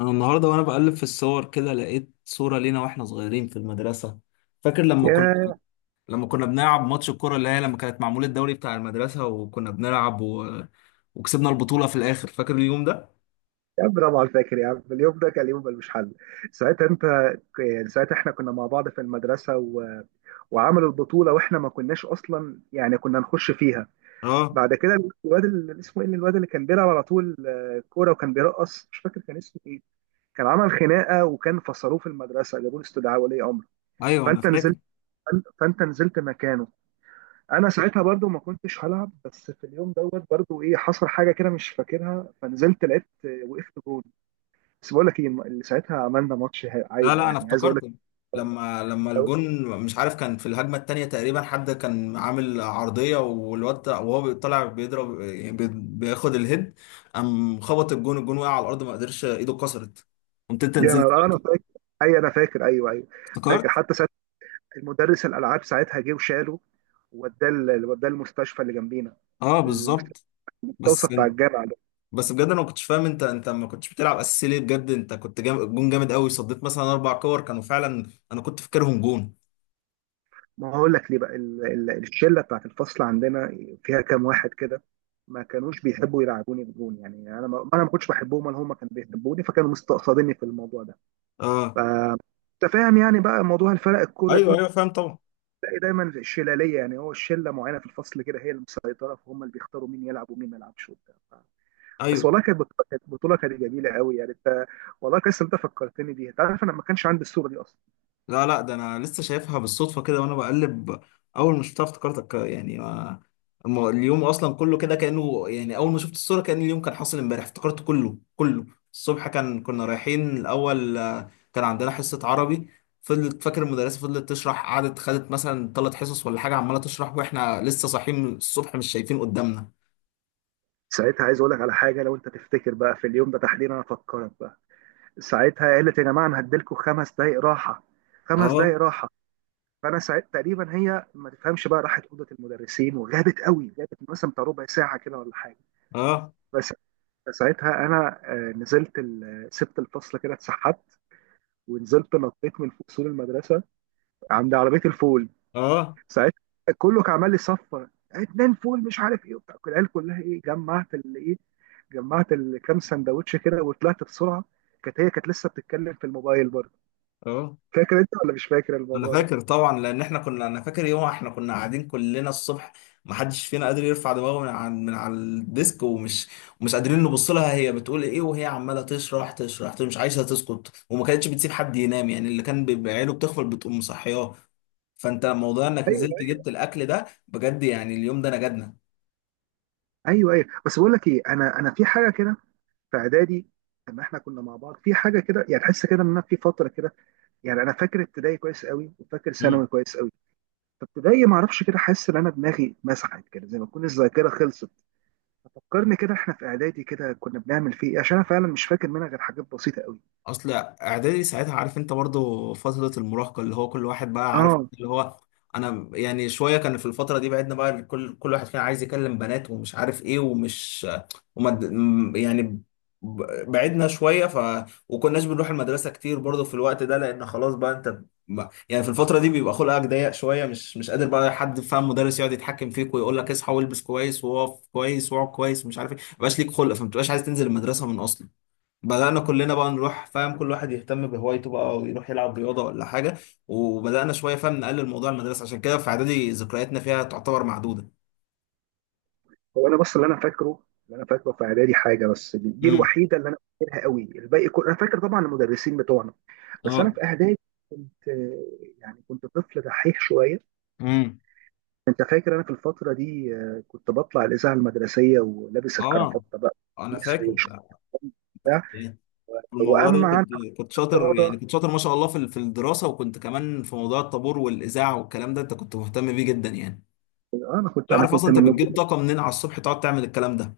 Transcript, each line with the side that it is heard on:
left: انا النهارده وانا بقلب في الصور كده لقيت صورة لينا واحنا صغيرين في المدرسة. فاكر لما كنا
right: يا
left: لما كنا بنلعب ماتش الكرة اللي هي لما كانت معمول الدوري بتاع المدرسة وكنا بنلعب وكسبنا البطولة في الآخر. فاكر اليوم ده؟
right: يا عم طبعا فاكر يا عم. اليوم ده كان يوم ملوش حل. ساعتها انت يعني ساعتها احنا كنا مع بعض في المدرسه وعملوا البطوله، واحنا ما كناش اصلا يعني كنا نخش فيها.
left: اه.
right: بعد كده الواد اللي اسمه ايه، الواد اللي كان بيلعب على طول، كوره وكان بيرقص، مش فاكر كان اسمه ايه. كان عمل خناقه وكان فصلوه في المدرسه، جابوا له استدعاء ولي امر.
left: ايوه انا
right: فانت نزلت
left: فاكر.
right: فانت نزلت مكانه. انا ساعتها برضو ما كنتش هلعب، بس في اليوم دوت برضو ايه حصل حاجه كده مش فاكرها، فنزلت لقيت وقفت جول. بس بقول لك ايه اللي ساعتها، عملنا ماتش
left: لا
right: عايله
left: لا،
right: يعني
left: انا
right: عايز اقول لك.
left: افتكرت لما
right: إيه،
left: الجون، مش عارف كان في الهجمة التانية تقريبا، حد كان عامل عرضية والواد وهو طالع بيضرب يعني بياخد الهيد، قام خبط الجون وقع على الأرض، ما قدرش، ايده اتكسرت. قمت انت
right: يا
left: نزلت.
right: نهار انا فاكر. اي انا فاكر، ايوه، ايوه. فاكر
left: افتكرت.
right: حتى ساعتها المدرس الالعاب ساعتها جه وشاله ووداه ووداه المستشفى اللي جنبينا،
left: اه
right: المستشفى
left: بالظبط.
right: التوصى
left: بس
right: بتاع
left: انت
right: الجامعه ده.
left: بس بجد انا ما كنتش فاهم انت ما كنتش بتلعب اساسي ليه بجد؟ انت كنت جون جامد قوي، صديت مثلا اربع كور كانوا فعلا انا كنت فاكرهم جون.
right: ما هو هقول لك ليه بقى، الشله بتاعت الفصل عندنا فيها كام واحد كده ما كانوش بيحبوا يلعبوني بجون، يعني انا ما كنتش بحبهم ولا هم كانوا بيحبوني، فكانوا مستقصديني في الموضوع ده. ف-
left: اه.
right: انت فاهم يعني بقى موضوع الفرق الكوره
left: ايوه
right: دي.
left: ايوه فاهم طبعا.
right: تلاقي دايما في الشلاليه، يعني هو الشله معينه في الفصل كده، هي المسيطره، فهم اللي بيختاروا مين يلعب ومين ما يلعبش وبتاع. بس
left: ايوه.
right: والله كانت بطوله، كانت بطوله، جميله قوي يعني. انت والله كويس إن انت فكرتني بيها، انت عارف انا ما كانش عندي الصوره دي اصلا.
left: لا لا، ده انا لسه شايفها بالصدفه كده وانا بقلب، اول ما شفتها افتكرتك يعني. ما اليوم اصلا كله كده كانه يعني، اول ما شفت الصوره كان اليوم كان حاصل امبارح، افتكرت كله كله. الصبح كان كنا رايحين الاول، كان عندنا حصه عربي. فضلت فاكر المدرسه فضلت تشرح، قعدت خدت مثلا ثلاث حصص ولا حاجه عماله تشرح واحنا لسه صاحيين الصبح، مش شايفين قدامنا.
right: ساعتها عايز اقول لك على حاجه، لو انت تفتكر بقى في اليوم ده تحديدا انا افكرك بقى. ساعتها قالت يا جماعه انا هديلكم 5 دقائق راحه، خمس
left: اه.
right: دقائق راحه. فانا ساعتها تقريبا هي ما تفهمش بقى، راحت اوضه المدرسين وغابت قوي، غابت مثلا بتاع ربع ساعه كده ولا حاجه.
left: اه.
right: بس ساعتها انا نزلت سبت الفصل كده، اتسحبت ونزلت نطيت من فوق سور المدرسه عند عربيه الفول.
left: اه.
right: ساعتها كله كان عمال لي صفر اتنين فول مش عارف ايه وبتاع، العيال كلها ايه جمعت اللي ايه، جمعت الكام سندوتش كده وطلعت بسرعه. كانت هي كانت لسه بتتكلم في الموبايل برضه.
left: اه.
right: فاكر انت ولا مش فاكر
left: انا
right: الموضوع ده؟
left: فاكر طبعا، لان احنا كنا، انا فاكر يوم احنا كنا قاعدين كلنا الصبح ما حدش فينا قادر يرفع دماغه من على الديسك، ومش قادرين نبص لها هي بتقول ايه، وهي عماله تشرح تشرح مش عايزه تسكت، وما كانتش بتسيب حد ينام يعني، اللي كان بيبقى عينه بتغفل بتقوم مصحياه. فانت موضوع انك
right: ايوه
left: نزلت جبت الاكل ده بجد، يعني اليوم ده نجدنا.
right: ايوه ايوه بس بقول لك ايه، انا في حاجه كده في اعدادي. لما احنا كنا مع بعض في حاجه كده يعني تحس كده ان أنا في فتره كده. يعني انا فاكر ابتدائي كويس قوي، وفاكر ثانوي كويس قوي، فابتدائي ما اعرفش كده، حاسس ان انا دماغي مسحت كده، زي ما تكون الذاكره خلصت. فكرني كده احنا في اعدادي كده كنا بنعمل فيه ايه، عشان انا فعلا مش فاكر منها غير حاجات بسيطه قوي.
left: اصل اعدادي ساعتها، عارف انت برضو فترة المراهقة، اللي هو كل واحد بقى عارف
right: اه.
left: اللي هو، انا يعني شوية كان في الفترة دي بعدنا بقى، كل واحد فينا عايز يكلم بنات ومش عارف ايه، ومش وما يعني بعدنا شوية، ف وكناش بنروح المدرسة كتير برضو في الوقت ده، لان خلاص بقى انت يعني في الفترة دي بيبقى خلقك ضيق شوية، مش قادر بقى حد فاهم مدرس يقعد يتحكم فيك ويقول لك اصحى والبس كويس، وقف كويس، واقعد كويس، ومش عارف ايه. ما بقاش ليك خلق، فما بتبقاش عايز تنزل المدرسة من اصلا. بدأنا كلنا بقى نروح فاهم كل واحد يهتم بهوايته بقى، ويروح يلعب رياضة ولا حاجة، وبدأنا شوية فاهم نقلل موضوع المدرسة، عشان كده في إعدادي ذكرياتنا فيها تعتبر معدودة.
right: هو انا بس اللي انا فاكره، اللي انا فاكره في اعدادي حاجه بس، دي, دي
left: امم.
right: الوحيده اللي انا فاكرها قوي، الباقي كله انا فاكر طبعا المدرسين بتوعنا. بس انا
left: اه.
right: في اعدادي كنت يعني كنت طفل دحيح شويه.
left: امم.
right: انت فاكر انا في الفتره دي كنت بطلع الاذاعه المدرسيه ولابس
left: اه.
right: الكرافته بقى
left: انا
right: كويس
left: فاكر.
right: وشورت
left: انت
right: وبتاع.
left: كنت ايه في الموضوع
right: واما
left: ده،
right: عن
left: كنت شاطر يعني،
right: الرياضه،
left: كنت شاطر ما شاء الله في في الدراسه، وكنت كمان في موضوع الطابور والاذاعه والكلام ده انت كنت مهتم بيه جدا يعني.
right: انا
left: مش
right: كنت انا
left: عارف اصلا
right: كنت
left: انت
right: من
left: بتجيب
right: نجوم.
left: طاقه منين على الصبح تقعد تعمل الكلام ده.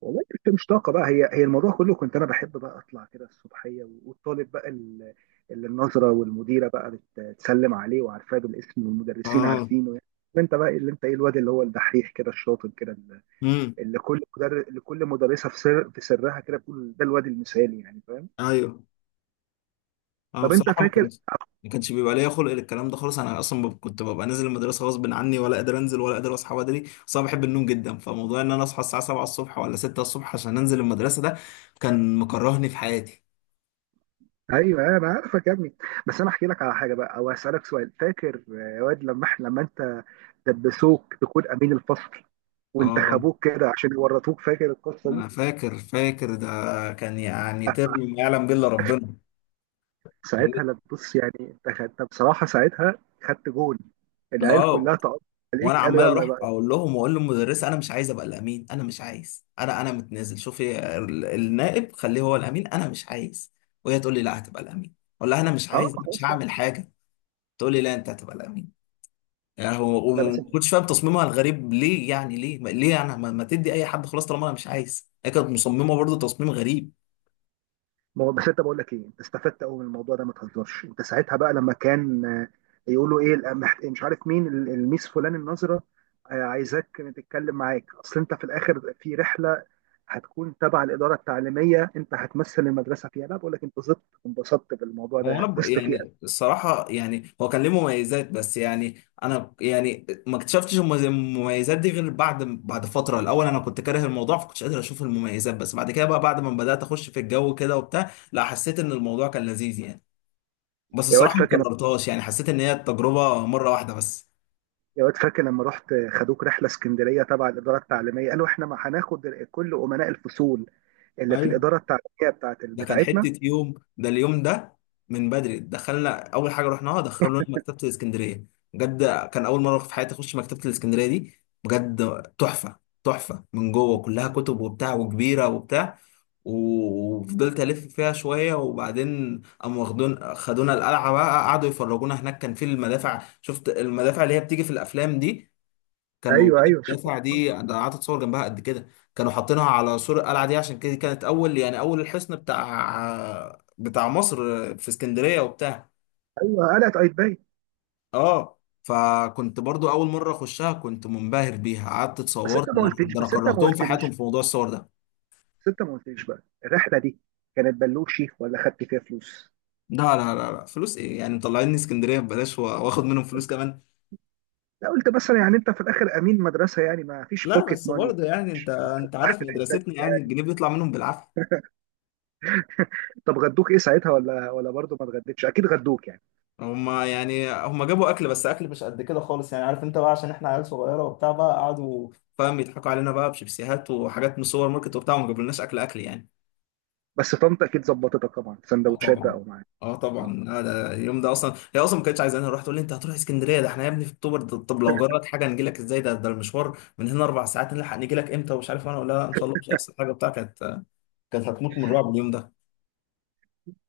right: والله كنت مش طاقه بقى، هي الموضوع كله كنت انا بحب بقى اطلع كده الصبحيه، والطالب بقى اللي النظره والمديره بقى بتسلم عليه وعارفاه بالاسم والمدرسين
left: اه.
right: عارفينه يعني. انت بقى اللي انت ايه، الواد اللي هو الدحيح كده الشاطر كده، اللي
left: امم.
right: اللي كل مدرس لكل مدرسه في سر في سرها كده بتقول ده الواد المثالي يعني فاهم.
left: ايوه. انا
right: طب انت
left: بصراحه ما
right: فاكر،
left: كانش بيبقى ليا خلق للكلام ده خالص. انا اصلا كنت ببقى نازل المدرسه غصب عني، ولا قادر انزل ولا قادر اصحى بدري، بس انا بحب النوم جدا، فموضوع ان انا اصحى الساعه 7 الصبح ولا 6 الصبح عشان انزل المدرسه ده، كان مكرهني في حياتي.
right: ايوه أيوة، انا عارفك يا ابني. بس انا احكي لك على حاجه بقى او اسالك سؤال. فاكر يا واد لما احنا لما انت دبسوك تكون امين الفصل
left: اه.
right: وانتخبوك كده عشان يورطوك، فاكر القصه دي؟
left: انا فاكر ده، كان يعني
right: آه،
left: ترم ما يعلم به الا ربنا.
right: ساعتها لما بص يعني انت خدت بصراحه، ساعتها خدت جون، العيال
left: اه.
right: كلها تقطع
left: وانا
right: عليك، قالوا
left: عمال
right: يلا
left: اروح
right: بقى.
left: اقول لهم واقول للمدرسه انا مش عايز ابقى الامين، انا مش عايز، انا متنازل، شوفي النائب خليه هو الامين، انا مش عايز. وهي تقول لي لا هتبقى الامين. اقول لها انا مش
right: اه،
left: عايز، أنا مش
right: خلاص بقى.
left: هعمل حاجه. تقول لي لا انت هتبقى الامين. يعني هو
right: لا بس
left: وما كنتش فاهم تصميمها الغريب ليه، يعني ليه ليه انا ما تدي اي حد خلاص طالما انا مش عايز؟ هي كانت مصممه برضه تصميم غريب.
right: ما هو بس انت بقول لك ايه، انت استفدت قوي من الموضوع ده، ما تهزرش. انت ساعتها بقى لما كان يقولوا ايه، مش عارف مين، الميس فلان النظره عايزاك تتكلم معاك، اصل انت في الاخر في رحله هتكون تبع الاداره التعليميه، انت هتمثل المدرسه فيها. لا بقول لك انت زدت وانبسطت بالموضوع
left: هو انا
right: ده، غصت فيه قوي.
left: يعني الصراحه يعني، هو كان ليه مميزات بس يعني، انا يعني ما اكتشفتش المميزات دي غير بعد فتره. الاول انا كنت كاره الموضوع فكنتش قادر اشوف المميزات، بس بعد كده بقى، بعد ما بدات اخش في الجو كده وبتاع، لا حسيت ان الموضوع كان لذيذ يعني. بس
right: يا واد
left: الصراحه ما
right: فاكر
left: كررتهاش، يعني حسيت ان هي التجربه مره واحده بس.
right: يا واد فاكر لما رحت خدوك رحله اسكندريه تبع الاداره التعليميه، قالوا احنا ما هناخد كل امناء الفصول اللي في
left: ايوه.
right: الاداره التعليميه بتاعت
left: ده كان
right: بتاعتنا
left: حتة يوم ده، اليوم ده من بدري دخلنا، أول حاجة رحناها دخلونا مكتبة الإسكندرية. بجد كان أول مرة في حياتي أخش مكتبة الإسكندرية دي. بجد تحفة، تحفة من جوه، كلها كتب وبتاع وكبيرة وبتاع، وفضلت ألف فيها شوية، وبعدين قاموا خدونا القلعة بقى، قعدوا يفرجونا هناك. كان في المدافع، شفت المدافع اللي هي بتيجي في الأفلام دي، كان موجود.
right: ايوه، ايوه، شوف.
left: المدافع دي انا قعدت اتصور جنبها قد كده، كانوا حاطينها على سور القلعه دي، عشان كده كانت اول يعني اول الحصن بتاع مصر في اسكندريه وبتاع.
right: ايوه قلقت ايدباي.
left: اه. فكنت برضو اول مره اخشها، كنت منبهر بيها، قعدت
right: بس انت
left: اتصورت،
right: ما
left: ده
right: قلتليش
left: ده انا
right: بس انت ما
left: كرهتهم في حياتهم
right: قلتليش
left: في موضوع الصور ده.
right: بس انت ما قلتليش بقى الرحله دي كانت بلوشي ولا خدت فيها فلوس؟
left: لا لا لا لا، فلوس ايه يعني، مطلعيني اسكندريه ببلاش واخد منهم فلوس كمان؟
right: لا قلت مثلا يعني انت في الاخر امين مدرسه يعني ما فيش
left: لا
right: بوكيت
left: بس
right: ماني
left: برضه يعني، انت عارف
right: تحت الحساب
left: مدرستنا يعني،
right: بتاعك.
left: الجنيه بيطلع منهم بالعافيه.
right: طب غدوك ايه ساعتها؟ ولا برضه ما اتغديتش؟ اكيد غدوك يعني.
left: هما يعني هما جابوا اكل، بس اكل مش قد كده خالص يعني، عارف انت بقى، عشان احنا عيال صغيره وبتاع بقى قعدوا فاهم يضحكوا علينا بقى بشيبسيهات وحاجات من سوبر ماركت وبتاع، وما جابولناش اكل اكل يعني.
right: بس طنط اكيد ظبطتك طبعا
left: اه
right: سندوتشات
left: طبعا.
right: بقى ومعاك.
left: اه طبعا.
right: اه.
left: لا ده اليوم ده اصلا هي اصلا ما كانتش عايزاني اروح، تقول لي انت هتروح اسكندريه، ده احنا يا ابني في اكتوبر طب لو جرت حاجه نجي لك ازاي؟ ده المشوار من هنا اربع ساعات، نلحق نجي لك امتى ومش عارف. انا ولا لا ان شاء الله مش هيحصل حاجه بتاع، كانت هتموت من الرعب اليوم ده.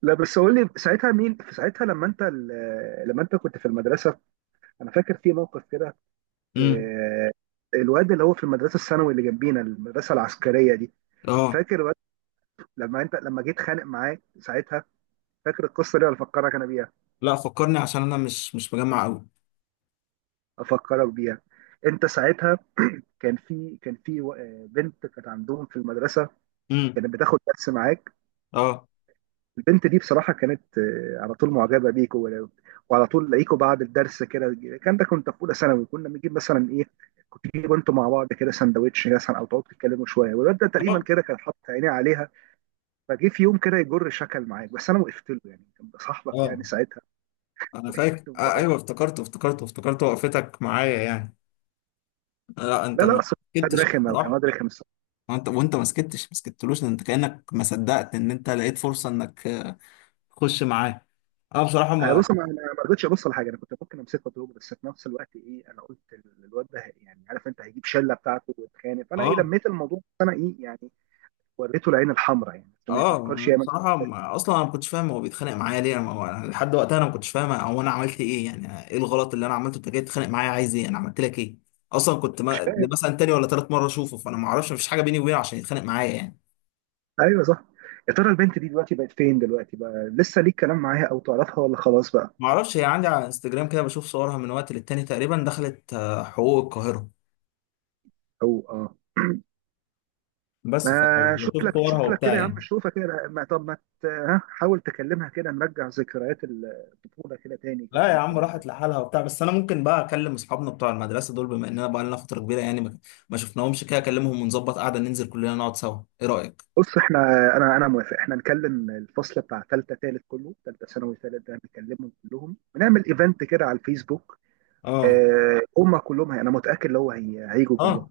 right: لا بس قول لي ساعتها، مين في ساعتها لما انت لما انت كنت في المدرسه. انا فاكر في موقف كده،
left: امم.
right: آه، الواد اللي هو في المدرسه الثانوي اللي جنبينا، المدرسه العسكريه دي.
left: اه.
right: فاكر لما انت لما جيت خانق معاه ساعتها، فاكر القصه دي ولا افكرك انا بيها؟
left: لا فكرني عشان انا مش مجمع قوي.
right: افكرك بيها. انت ساعتها كان في بنت كانت عندهم في المدرسه،
left: امم.
right: كانت بتاخد درس معاك.
left: اه.
right: البنت دي بصراحه كانت على طول معجبه بيك، وعلى طول لاقيكوا بعد الدرس كده. كان ده كنت في اولى ثانوي، كنا بنجيب مثلا ايه، كنت تجيبوا انتوا مع بعض كده سندوتش مثلا، او تقعدوا تتكلموا شويه. والواد ده تقريبا
left: اه.
right: كده كان حاطط عينيه عليها. فجه في يوم كده يجر شكل معاك، بس انا وقفت له يعني، كان صاحبك
left: اه.
right: يعني ساعتها.
left: انا فاكر
right: وقفت له.
left: آه ايوه، افتكرته افتكرته افتكرته، وقفتك معايا يعني. لا انت
right: لا لا،
left: ما
right: اصل واد
left: سكتش
right: رخم، او كان
left: بصراحه.
right: واد رخم الصراحه.
left: وانت ما سكتش ما سكتلوش، ده انت كانك ما صدقت ان انت لقيت فرصه انك تخش معاه. انا بصراحه
right: أنا
left: ما.
right: بص انا أنا ما رضيتش ابص لحاجه، انا كنت ممكن امسكه واضربه، بس في نفس الوقت ايه، انا قلت الواد ده يعني عارف انت هيجيب شله بتاعته ويتخانق، فانا ايه
left: اه.
right: لميت الموضوع، بس انا ايه يعني وريته العين الحمراء يعني، بس ما
left: اه.
right: يفكرش
left: انا
right: يعمل.
left: بصراحه ما... اصلا انا ما كنتش فاهم هو بيتخانق معايا ليه، انا ما... هو أنا لحد وقتها انا ما كنتش فاهم هو انا عملت ايه، يعني ايه الغلط اللي انا عملته انت جاي تتخانق معايا، عايز ايه، انا عملت لك ايه؟ اصلا كنت
right: مش
left: ما... دي
right: فاهم.
left: مثلا تاني ولا تالت مره اشوفه، فانا ما اعرفش، مفيش حاجه بيني وبينه عشان يتخانق معايا يعني.
right: ايوه صح. يا ترى البنت دي دلوقتي بقت فين؟ دلوقتي بقى لسه ليك كلام معاها او تعرفها ولا خلاص بقى؟
left: ما اعرفش، هي عندي على انستجرام كده بشوف صورها من وقت للتاني، تقريبا دخلت حقوق القاهرة.
right: او اه. ما
left: بس
right: شوف
left: فبشوف
right: لك،
left: صورها
right: شوف لك
left: وبتاع
right: كده يا عم،
left: يعني.
right: شوفها كده ما، طب ما ها، حاول تكلمها كده نرجع ذكريات الطفوله كده تاني كده
left: لا يا عم
right: يمكن.
left: راحت لحالها وبتاع، بس انا ممكن بقى اكلم اصحابنا بتوع المدرسة دول، بما اننا بقى لنا فترة كبيرة يعني ما شفناهمش كده، اكلمهم ونظبط قعدة ننزل كلنا نقعد سوا، ايه رأيك؟
right: بص احنا انا موافق، احنا نكلم الفصل بتاع ثالثه ثالث كله، ثالثه ثانوي ثالث ده نكلمهم كلهم ونعمل ايفنت كده على الفيسبوك.
left: اه.
right: اه هم كلهم انا متاكد لو هي هيجوا كلهم.
left: اه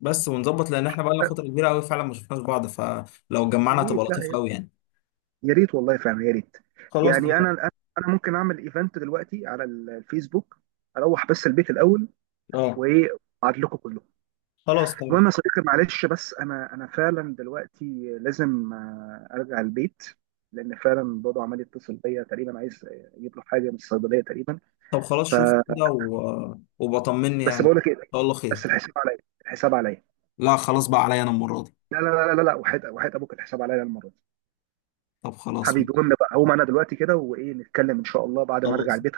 left: بس ونظبط، لان احنا بقى لنا
right: آه،
left: فترة كبيرة قوي فعلا ما شفناش بعض، فلو
right: يا
left: اتجمعنا تبقى
right: ريت،
left: لطيفة
right: لا
left: قوي يعني.
right: يا ريت والله فعلا يا ريت.
left: خلاص
right: يعني انا
left: تمام.
right: انا أنا ممكن اعمل ايفنت دلوقتي على الفيسبوك، اروح بس البيت الاول
left: اه
right: وايه ابعت لكم كلهم.
left: خلاص تمام.
right: المهم يا صديقي معلش، بس انا فعلا دلوقتي لازم ارجع البيت، لان فعلا بابا عمال يتصل بيا، تقريبا عايز يجيب له حاجه من الصيدليه تقريبا.
left: طب خلاص
right: ف
left: شوف كده وبطمني
right: بس
left: يعني ان
right: بقول لك ايه،
left: شاء الله خير.
right: بس الحساب عليا، الحساب عليا.
left: لا خلاص بقى عليا انا المرة دي.
right: لا، لا، لا، لا، لا، وحيد، وحيد ابوك، الحساب عليا المره دي.
left: طب خلاص.
right: حبيبي قوم بقى، هقوم انا دلوقتي كده وايه نتكلم ان شاء الله بعد ما ارجع
left: خلاص
right: البيت.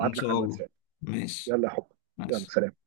left: إن شاء
right: لك على
left: الله.
right: الواتساب.
left: ماشي.
right: يلا يا حب. يلا
left: ماشي.
right: سلام.